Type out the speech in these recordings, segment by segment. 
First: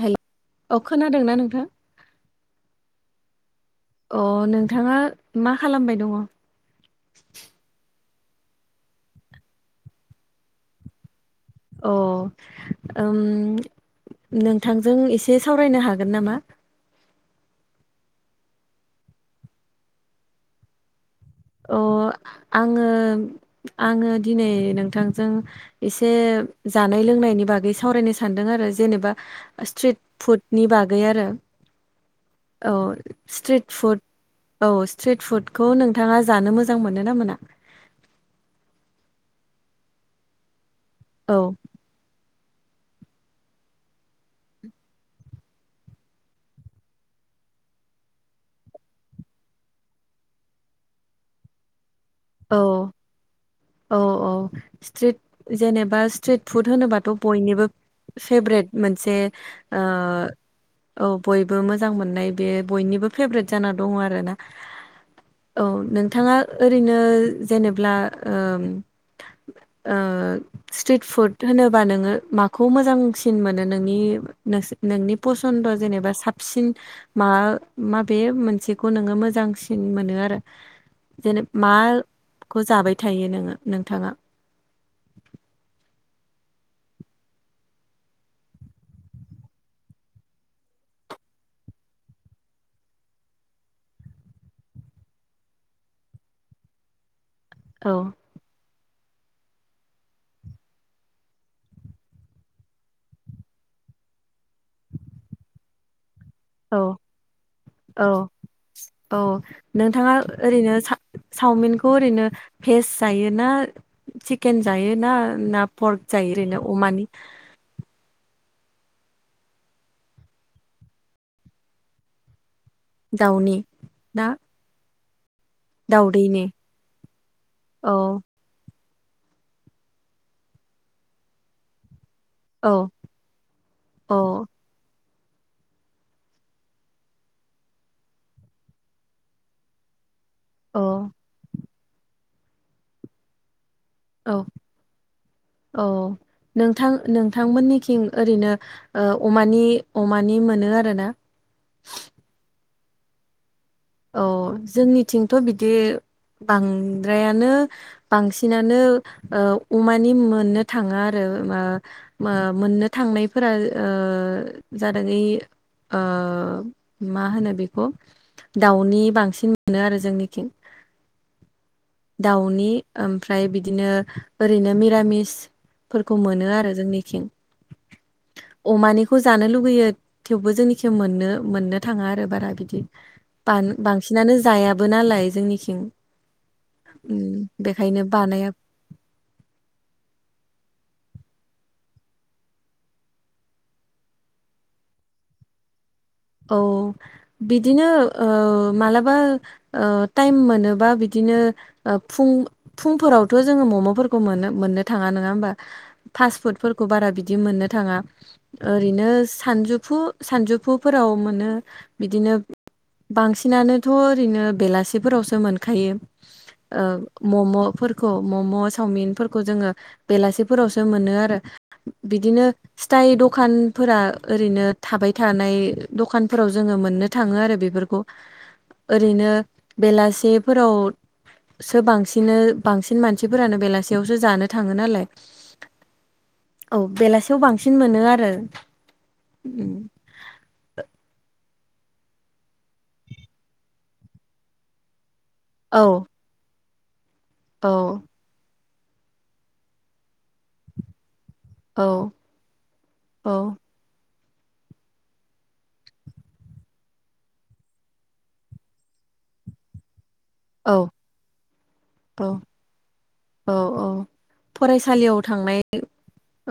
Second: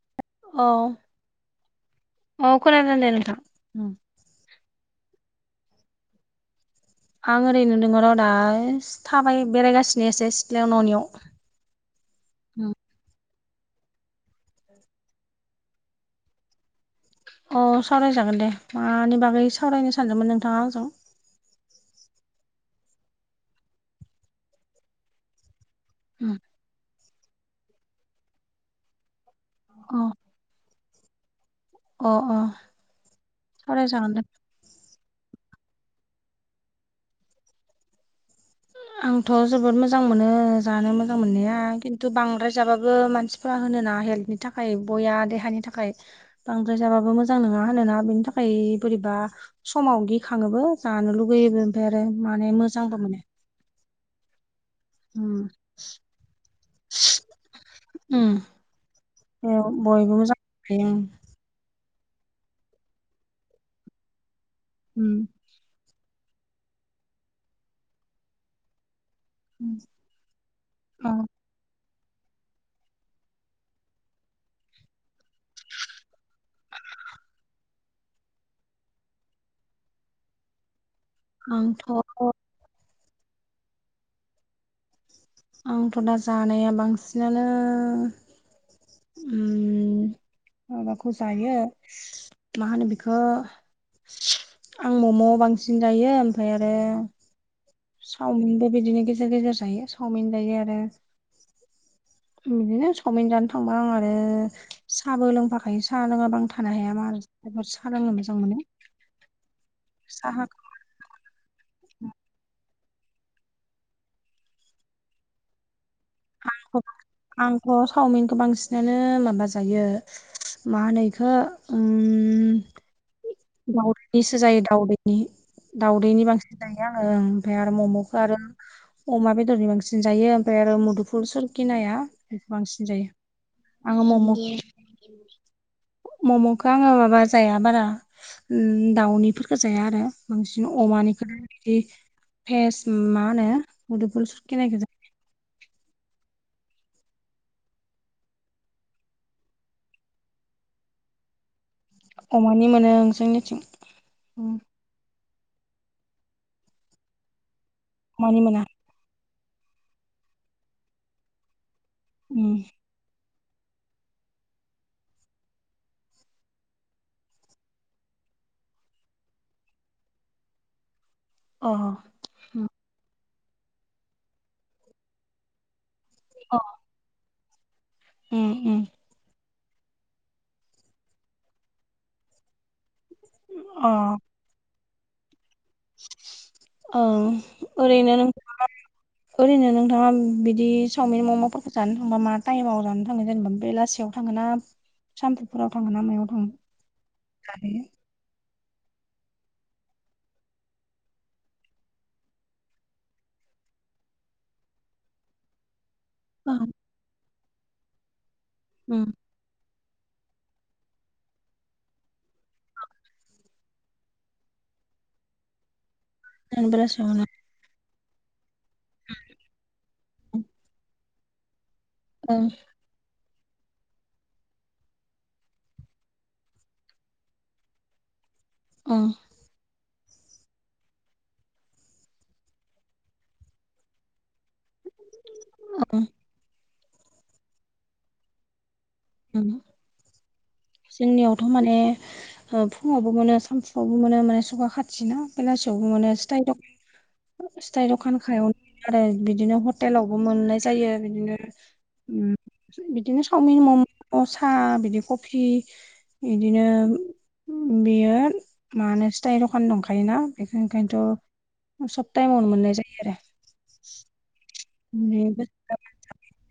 हेल अ खोनादोंना नोंथां अ खोनादों दे नोंथां। अ नोंथाङा मा खालामबाय दङ'? आं ओरैनो दङ' र' दा। थाबाय बेरायगासिनो एसे सिथ्लायाव न'नियाव। अ ओम नोंथांजों एसे सावरायनो हागोन नामा? अ सावरायजागोन दे। मानि बागै सावरायनो सानदोंमोन नोंथाङा आंजों? अ आङो आङो दिनै नोंथांजों एसे अ जानाय लोंनायनि बागै सावरायनो सानदों आरो जेनेबा स्ट्रिट फुडनि बागै आरो अ अ औ स्ट्रिट फुड सावरायजागोन दे औ स्ट्रिट फुडखौ नोंथाङा जानो मोजां मोनो ना मोना? आंथ' जोबोद मोजां मोनो जानो मोजां औ मोननाया। किन बांद्राय जाबाबो मानसिफ्रा होनो नाङा हेल्थनि थाखाय बया देहानि थाखाय बांद्राय जाबाबो मोजां नङा होनोना बिनि थाखाय बोरैबा समाव गिखाङोबो, जानो लुगैयोबो ओमफ्राय आरो माने औ मोजांबो मोनो। औ औ स्ट्रिट जेनेबा स्ट्रिट फुड होनोबाथ' बयनिबो उम फेभ्रेट मोनसे बेयाव ओ बयबो मोजां मोनखायो ओं औ बयबो मोजां मोननाय बे बयनिबो फेभ्रेट जाना दङ आरोना। उम। औ नोंथाङा ओरैनो जेनेब्ला ओम ओ स्ट्रिट औ फुड होनोबा नोङो माखौ मोजांसिन मोनो नोंनि नोंस नोंनि पसन्द जेनेबा साब सिन मा माबे मोनसेखौ नोङो मोजांसिन मोनो आरो जेने आंथ' माखौ जाबाय थायो नोङो नोंथाङा आंथ' दा जानाया बांसिनानो उम [inaudible] माबाखौ जायो मा होनो बेखो आं मम' बांसिन जायो ओमफाय आरो औ चावमिनबो बिदिनो गेजेर गेजेर जायो चावमिन जायो आरो बिदिनो सावमिन जानो थांबा आं आरो साहाबो लोंफाखायो। साहा लोङाबा आं था औ औ औ नोंथाङा साहाखौ ओरैनो सा सावमिनखौ ओरैनो भेेज जायो ना चिकेन जायोना ना पर्क जायो ओरैनो अमानि अ सावमिनखौ बांसिनानो माबा जायो मा होनो इखो ओम दाउनि ना दाउदैनिसो जायो दाउदैनि। दाउदैनि बांसिन जायो आङो ओं ओमफाय आरो औ मम'खो आरो अमा बेदरनि बांसिन जायो ओमफाय आरो मुदुफुल सरकिनाया बेखौ औ बांसिन जायो। आङो औ मम' मम'खो आङो माबा जाया बारा ओम दाउनिफोरखो जाया आरो बांसिन औ अमानिखो बिदि भेस मा होनो मुदुफुल औ सुरखिनायखो जा औ नोंथां नोंथांमोननिखिं ओरैनो ओ अमानि अमानि मोनो आरो ना। अमानि मोनो ओं जोंनिथिं। औ जोंनिथिंथ' बिदि बांद्रायानो अमानि मोना बांसिनानो ओ अमानि मोननो थाङा आरो मा मा उम, मोननो थांनायफोरा ओ जादों ओइ ओ मा होनो बेखौ दाउनि बांसिन मोनो आरो जोंनिखिं। अह। दाउनि ओमफ्राय बिदिनो ओरैनो मिरामिस फोरखौ मोनो अ आरो जोंनिथिं। उम उम, अमानिखौ जानो लुगैयो। थेवबो जोंनिखि मोननो मोननो थाङा आरो बारा बिदि बान अ बांसिनानो जायाबो नालाय जोंनिखिं। ओ उम बेखायनो ओरैनो बानाया ओरैनो नोंथाङा बिदि चावमिन मम'फोरखो जानो थांबा मा टाइमाव जानो थांनाय जेनेबा बेलासेयाव थाङोना सानफुफोराव थाङोना मायाव थाङो? औ जाहैयो बिदिनो ओ मालाबा ओ टाइम मोनोबा बिदिनो ओ फुं फुंफोरावथ' जोङो मम'फोरखौ मोनो मोननो थाङा नोङा ओमबा फास्ट ओं फुडफोरखौ बारा बिदि मोननो थाङा। ओं ओरैनो सानजुफु सानजुफुफोराव मोनो बिदिनो बांसिनानोथ' ओरैनो बेलासेफोरावसो मोनखायो। ओ मम'फोरखौ मम'स सावमिनफोरखौ जोङो बेलासेफोरावसो मोनो आरो बिदिनो स्थाइ दखानफोरा ओरैनो थाबाय थानाय ओ दखानफोराव जोङो मोननो थाङो आरो बेफोरखौ ओं ओरैनो बेलासेफोराव सो बांसिनो बांसिन मानसिफोरानो बेलासेयावसो जानो थाङो नालाय [unintelligible] औ बेलासेयाव बांसिन मोनो आरो। उम जोंनियाव थ' माने ओ फुङावबो मोनो सानसुआवबो मोनो माने सगा खाथिना औ बेलासियावबो मोनो स ताइ द स्थाइ दखान खायाव आरो बिदिनो हटेलावबो मोननाय जायो बिदिनो औ उम बिदिनो औ सावमिन मम' सा बिदि कफि बिदिनो उम बियो मानो स्थाइ दखान दंखायोना बेखो औ ओंखायनथ' सब औ टाइमावनो मोननाय जायो आरो। औ अ फरायसालियाव बे थांनाय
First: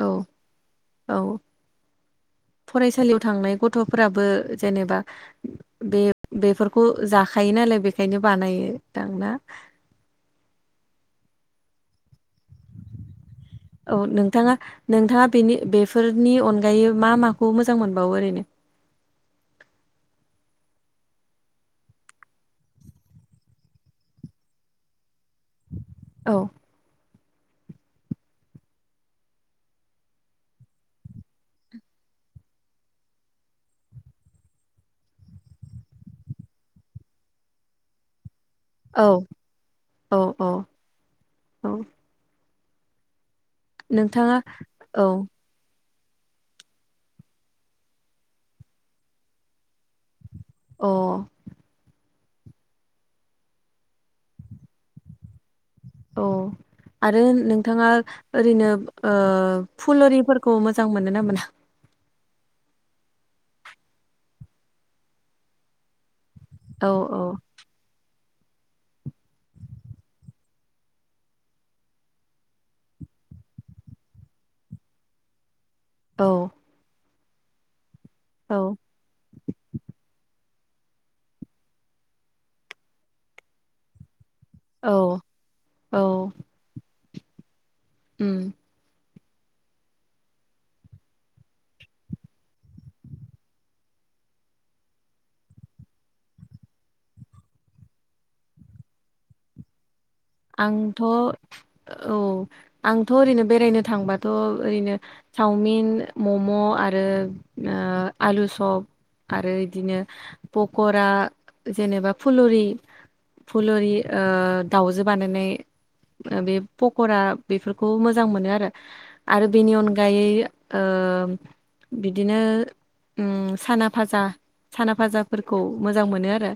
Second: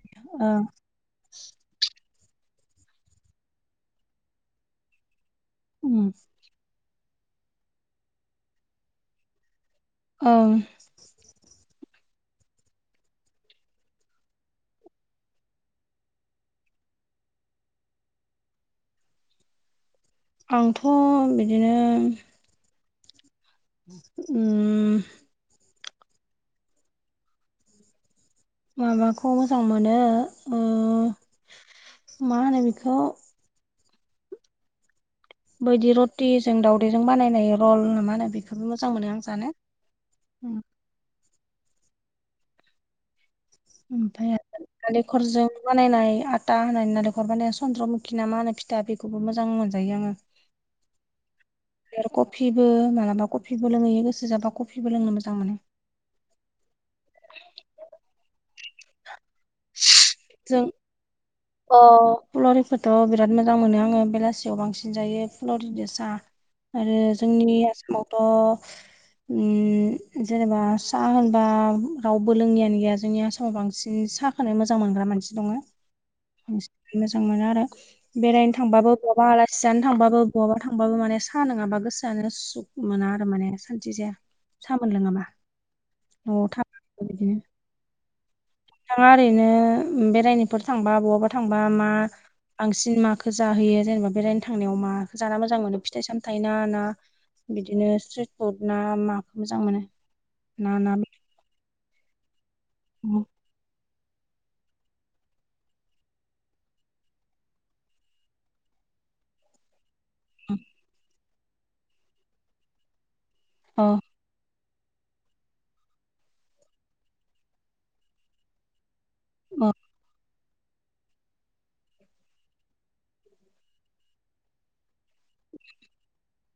औ ओ औ। फरायसालियाव थांनाय गथ'फोराबो जेनेबा बे बेफोर खौ जाखायो नालाय बेखायनो बानायो दां ना। ओं औ नोंथाङा नोंथाङा बेनि बेफोरनि अनगायै मा माखौ मोजां मोनबावो ओरैनो। आंथ' बिदिनो उम उम औ। माबाखौ मोजां मोनो ओ मा होनो बेखौ बायदि रटिजों दावदैजों बानायनाय रल ना मा होनो बेखो मोजां औ मोनो आं जानो औ औ औ। ओमफाय नोंथाङा आरो औ नालेखरजों बानायनाय आटा होनानै नालेंखर बानाय चन्द्रमुखि ना मा होनो फिथा बेखौबो मोजां मोनजायो आङो। अ फाय आरो कफिबो मालाबा कफिबो लोंहैयो गोसो जाबा कफिबो लोंनो मोजां मोनो। औ आरो नोंथाङा ओरैनो ओ फुलरिफोरखौ मोजां मोनोना मोना? अ फुलरिखोथ' बिराद मोजां मोनो आङो बेलासियाव बांसिन जायो फुलरिदो सा [inaudible] आरो जोंनि आसामावथ'। ओम जेनेबा सा होनबा रावबो लोङियानो गैया जोंनि आसामाव बांसिन सा। खोनो मोजां मोनग्रा मानसि दङो। औ। मोजां मोनो आरो बेरायनो औ थांबाबो बहाबा आलासि जानो थांबाबो बहाबा थांबाबो माने सा नोङाबा गोसोआनो सु सुख मोना आरो माने सानथि जाया। साहा औ मोनलोङाबा औ न'आव थाब बिदिनो उम नोंथाङा ओरैनो बेरायनोफोर थांबा बवाबा थांबा मा बांसिन माखो जाहोयो जेनेबा बेरायनो थांनायाव मा जाना मोजां मोनो फिथाइ सामथाइ ना ना बिदिनो स्ट्रिट फुड ना माखौ मोजां मोनो। ना ना आंथ बेदर? औ आंथ अ ओरैनो बेरायनो थांबाथ ओरैनो। चावमिन मम' आरो ओ आलु सप आरो इदिनो। पकरा जेनेबा फुलरि फुलरि अ ओ दावजो। बानायनाय ओ बे पकरा बेफोरखौ मोजां मोनो आरो। आरो अ बेनि अनगायै। ओ बिदिनो ओम साना भाजा साना भाजा। फोरखौ मोजां मोनो आरो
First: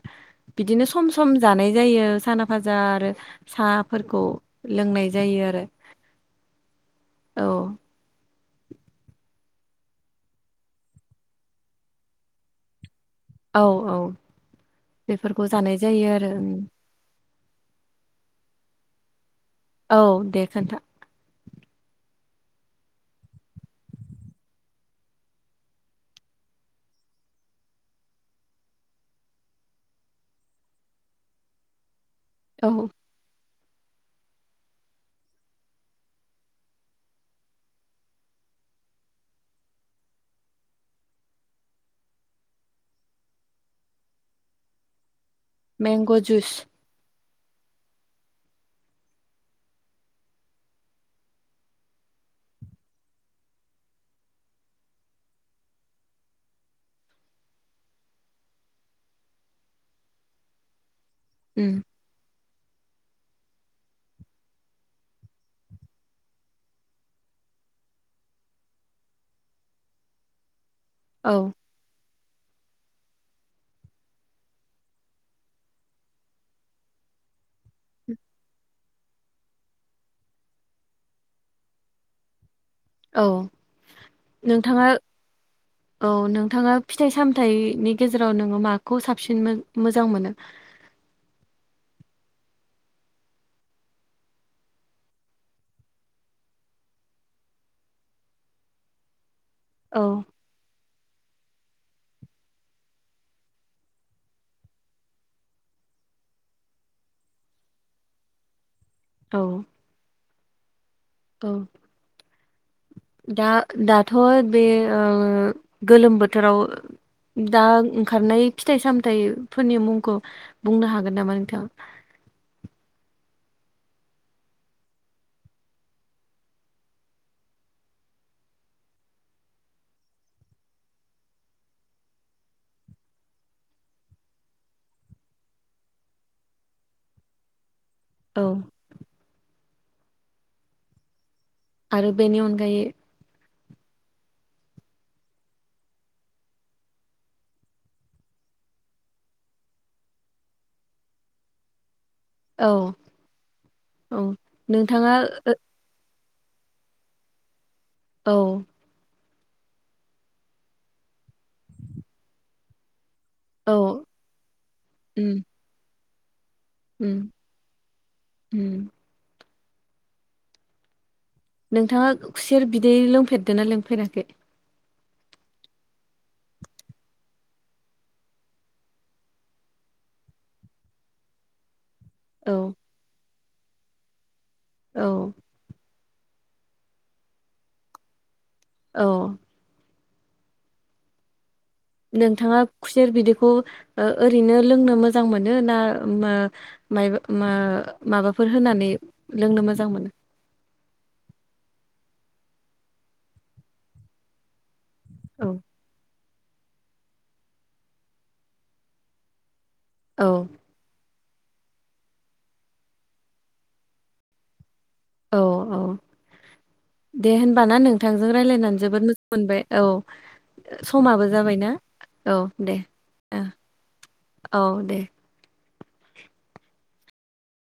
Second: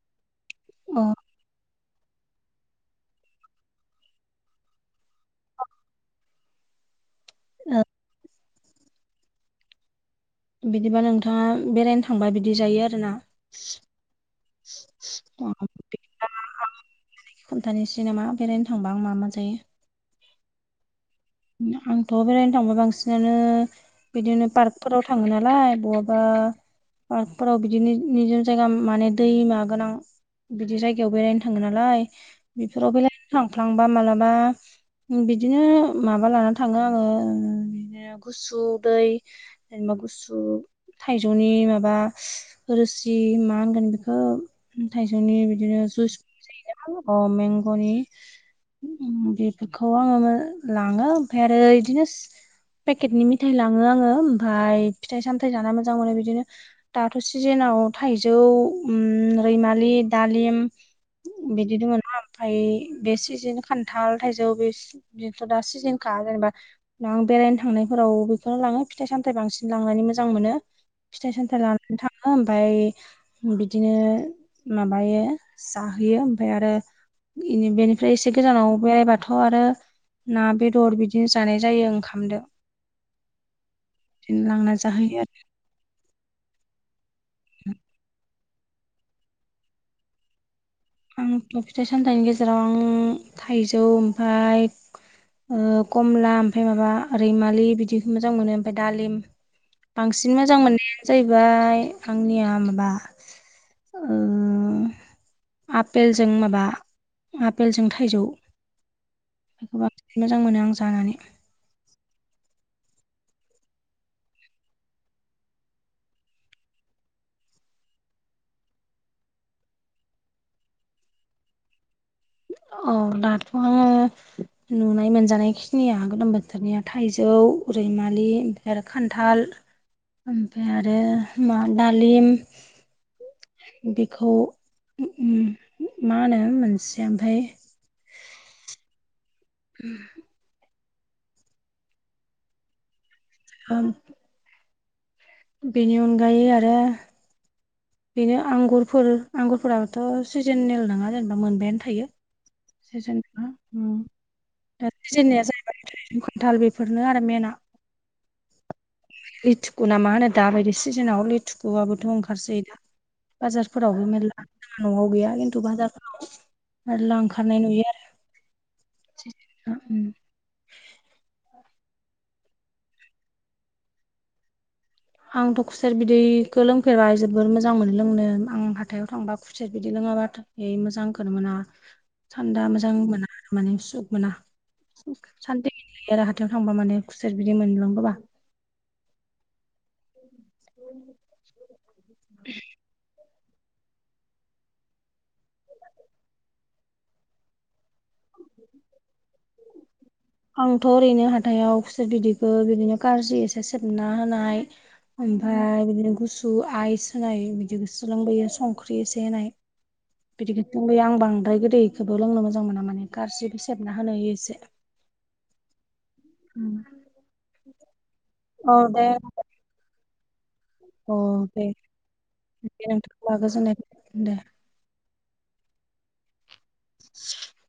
बिदिनो सम ओ सम जानाय जायो साना भाजा आरो सा फोरखौ लोंनाय जायो आरो औ ओ बिदिबा नोंथाङा बेरायनो थांबा बिदि जायो आरोना? औ औ बेफोरखौ जानाय जायो आरो उम खोन्थानिसै नामा बेरायनो थांबा आं मा मा जायो। औ दे खोन्था। ओम आंथ' बेरायनो थांबाय बांसिनानो बिदिनो पार्कफोराव थाङो नालाय बहाबा पार्कफोराव बिदिनो निजोम जायगा माने दैमा गोनां बिदि जायगायाव बेरायनो थाङो नालाय औ बेफोराव बेरायनो थांफ्लांबा मालाबा बिदिनो माबा लाना थाङो आङो ओम बिदिनो गुसु दै जेनेबा गुसु थाइजौनि माबा रोसि मा होनगोन बिखो थाइजौनि बिदिनो जुस बुंजायो ना? अ मेंग'नि बेफोरखौ ओम आङो लाङो ओमफ्राय आरो इदिनो पेकेटनि मिथाइ लाङो आङो ओमफाय फिथाइ सामथाइ जाना मोजां मोनो बिदिनो। दाथ' सिजेनाव थाइजौ ओम रैमालि दालिम उम बिदि दङो ना ओमफाय बेसिजिन खान्थाल थाइजौ बेसि दि बेथ' दा सिजेनखा जेनेबा ना आं बेरायनो थांनायफोराव बेखौनो लाङो फिथाइ सामथाइ बांसिन लांनानै मोजां मोनो। फिथाइ औ सामथाइ लानानै थाङो ओमफाय बिदिनो माबायो जाहोयो ओमफाय आरो इनि बेनिफ्राय एसे गोजानाव बेरायबाथ' आरो ना बेदर बिदिनो जानाय जायो ओंखामजों। औ लांना नोंथाङा। जाहोयो औ नोंथाङा फिथाइ सामथाइनि गेजेराव नोङो माखौ साबसिन मोजां मोनो? आंथ' फिथाइ सामथाइनि गेजेराव आं थाइजौ ओमफाय ओ कमला ओमफाय माबा रैमालि बिदिखो मोजां मोनो ओमफाय दालिम। औ बांसिन मोजां मोननायानो जाहैबाय आंनिया माबा ओ आफेलजों माबा आपेलजों थाइजौ। औ बेखौ बांसिन मोजां मोनो आं जानानै। औ दा दाथ' बे ओ गोलोम बोथोराव दा ओंखारनाय फिथाइ सामथायाइफोरनि मुंखौ बुंनो हागोन नामा नोंथां? औ दाथ' नुनाय मोनजानाय खिनिया गोलोम बोथोरनिया थाइजौ, रैमालि। आरो खान्थाल ओमफ्राय आरो मा दालिम। बिखौ उ उम मा होनो मोनसे ओमफ्राय औ। उम आरो बेनि अनगायै। [unintelligible] बेनि अनगायै आरो बेनो आंगुरफोर आंगुरफोराबथ' सिजेनेल नङा जेनेबा मोनबायानो थायो। औ दाज औ जाह। नोंथाङा [unintelligible] खान्थाल बेफोरनो आरो मेेनना। औ लिथुखु ना मा होनो दाबायदि सिजोनाव लिथुकुआबोथ' ओंखारसै दा। औ बाजारफोरावबो मेरला न'आव उम गैया खिन्थु बाजारफोराव उम मेरला ओंखारनाय नुयो। उम। [unintelligible] ओ उम। नोंथाङा खुसेर बिदै लोंफेरदों ना लोंफेराखै? आंथ' खुसेर बिदैखौ लोंफेरबाय जोबोर मोजां मोनो लोंनो आं हाथायाव थांबा खुसेर बिदै लोङाब्लाथा ओइ मोजां खौनो मोनना। औ थान्दा मोजां मोना माने सुख मोना औ उम सान्थि जायो आरो हाथायाव थांबा माने खुसेर बिदि मोनलोंबो बा। औ। [unintelligible] नोंथाङा खुसेर बिदैखौ ओ ओरैनो लोंनो मोजां मोनो ना मा मायबा माबाफोर होनानै लोंनो मोजां मोनो? आंथ' ओरैनो हाथायाव खुसेर बिदैखौ बिदिनो खारज्रि एसे सेबना होनाय। औ ओमफाय बिदिनो गुसु आइस होनाय बिदि गोसोलोंबोयो संख्रि एसे होनाय। औ बिदिखिसो लोंबोयो आं बांद्राय गोदैखौबो लोंनो मोजां मोना माने खारज्रिबो सेबना होनोयो एसे। औ औ दे होनबाना नोंथांजों औ रायज्लायनानै दे जोबोद मोजां मोनबाय। औ ओ औ समाबो दे जाबायना औ दे नोंथां होमबा ओ। गोजोननाय थाबाय दे औ दे। [inaudible]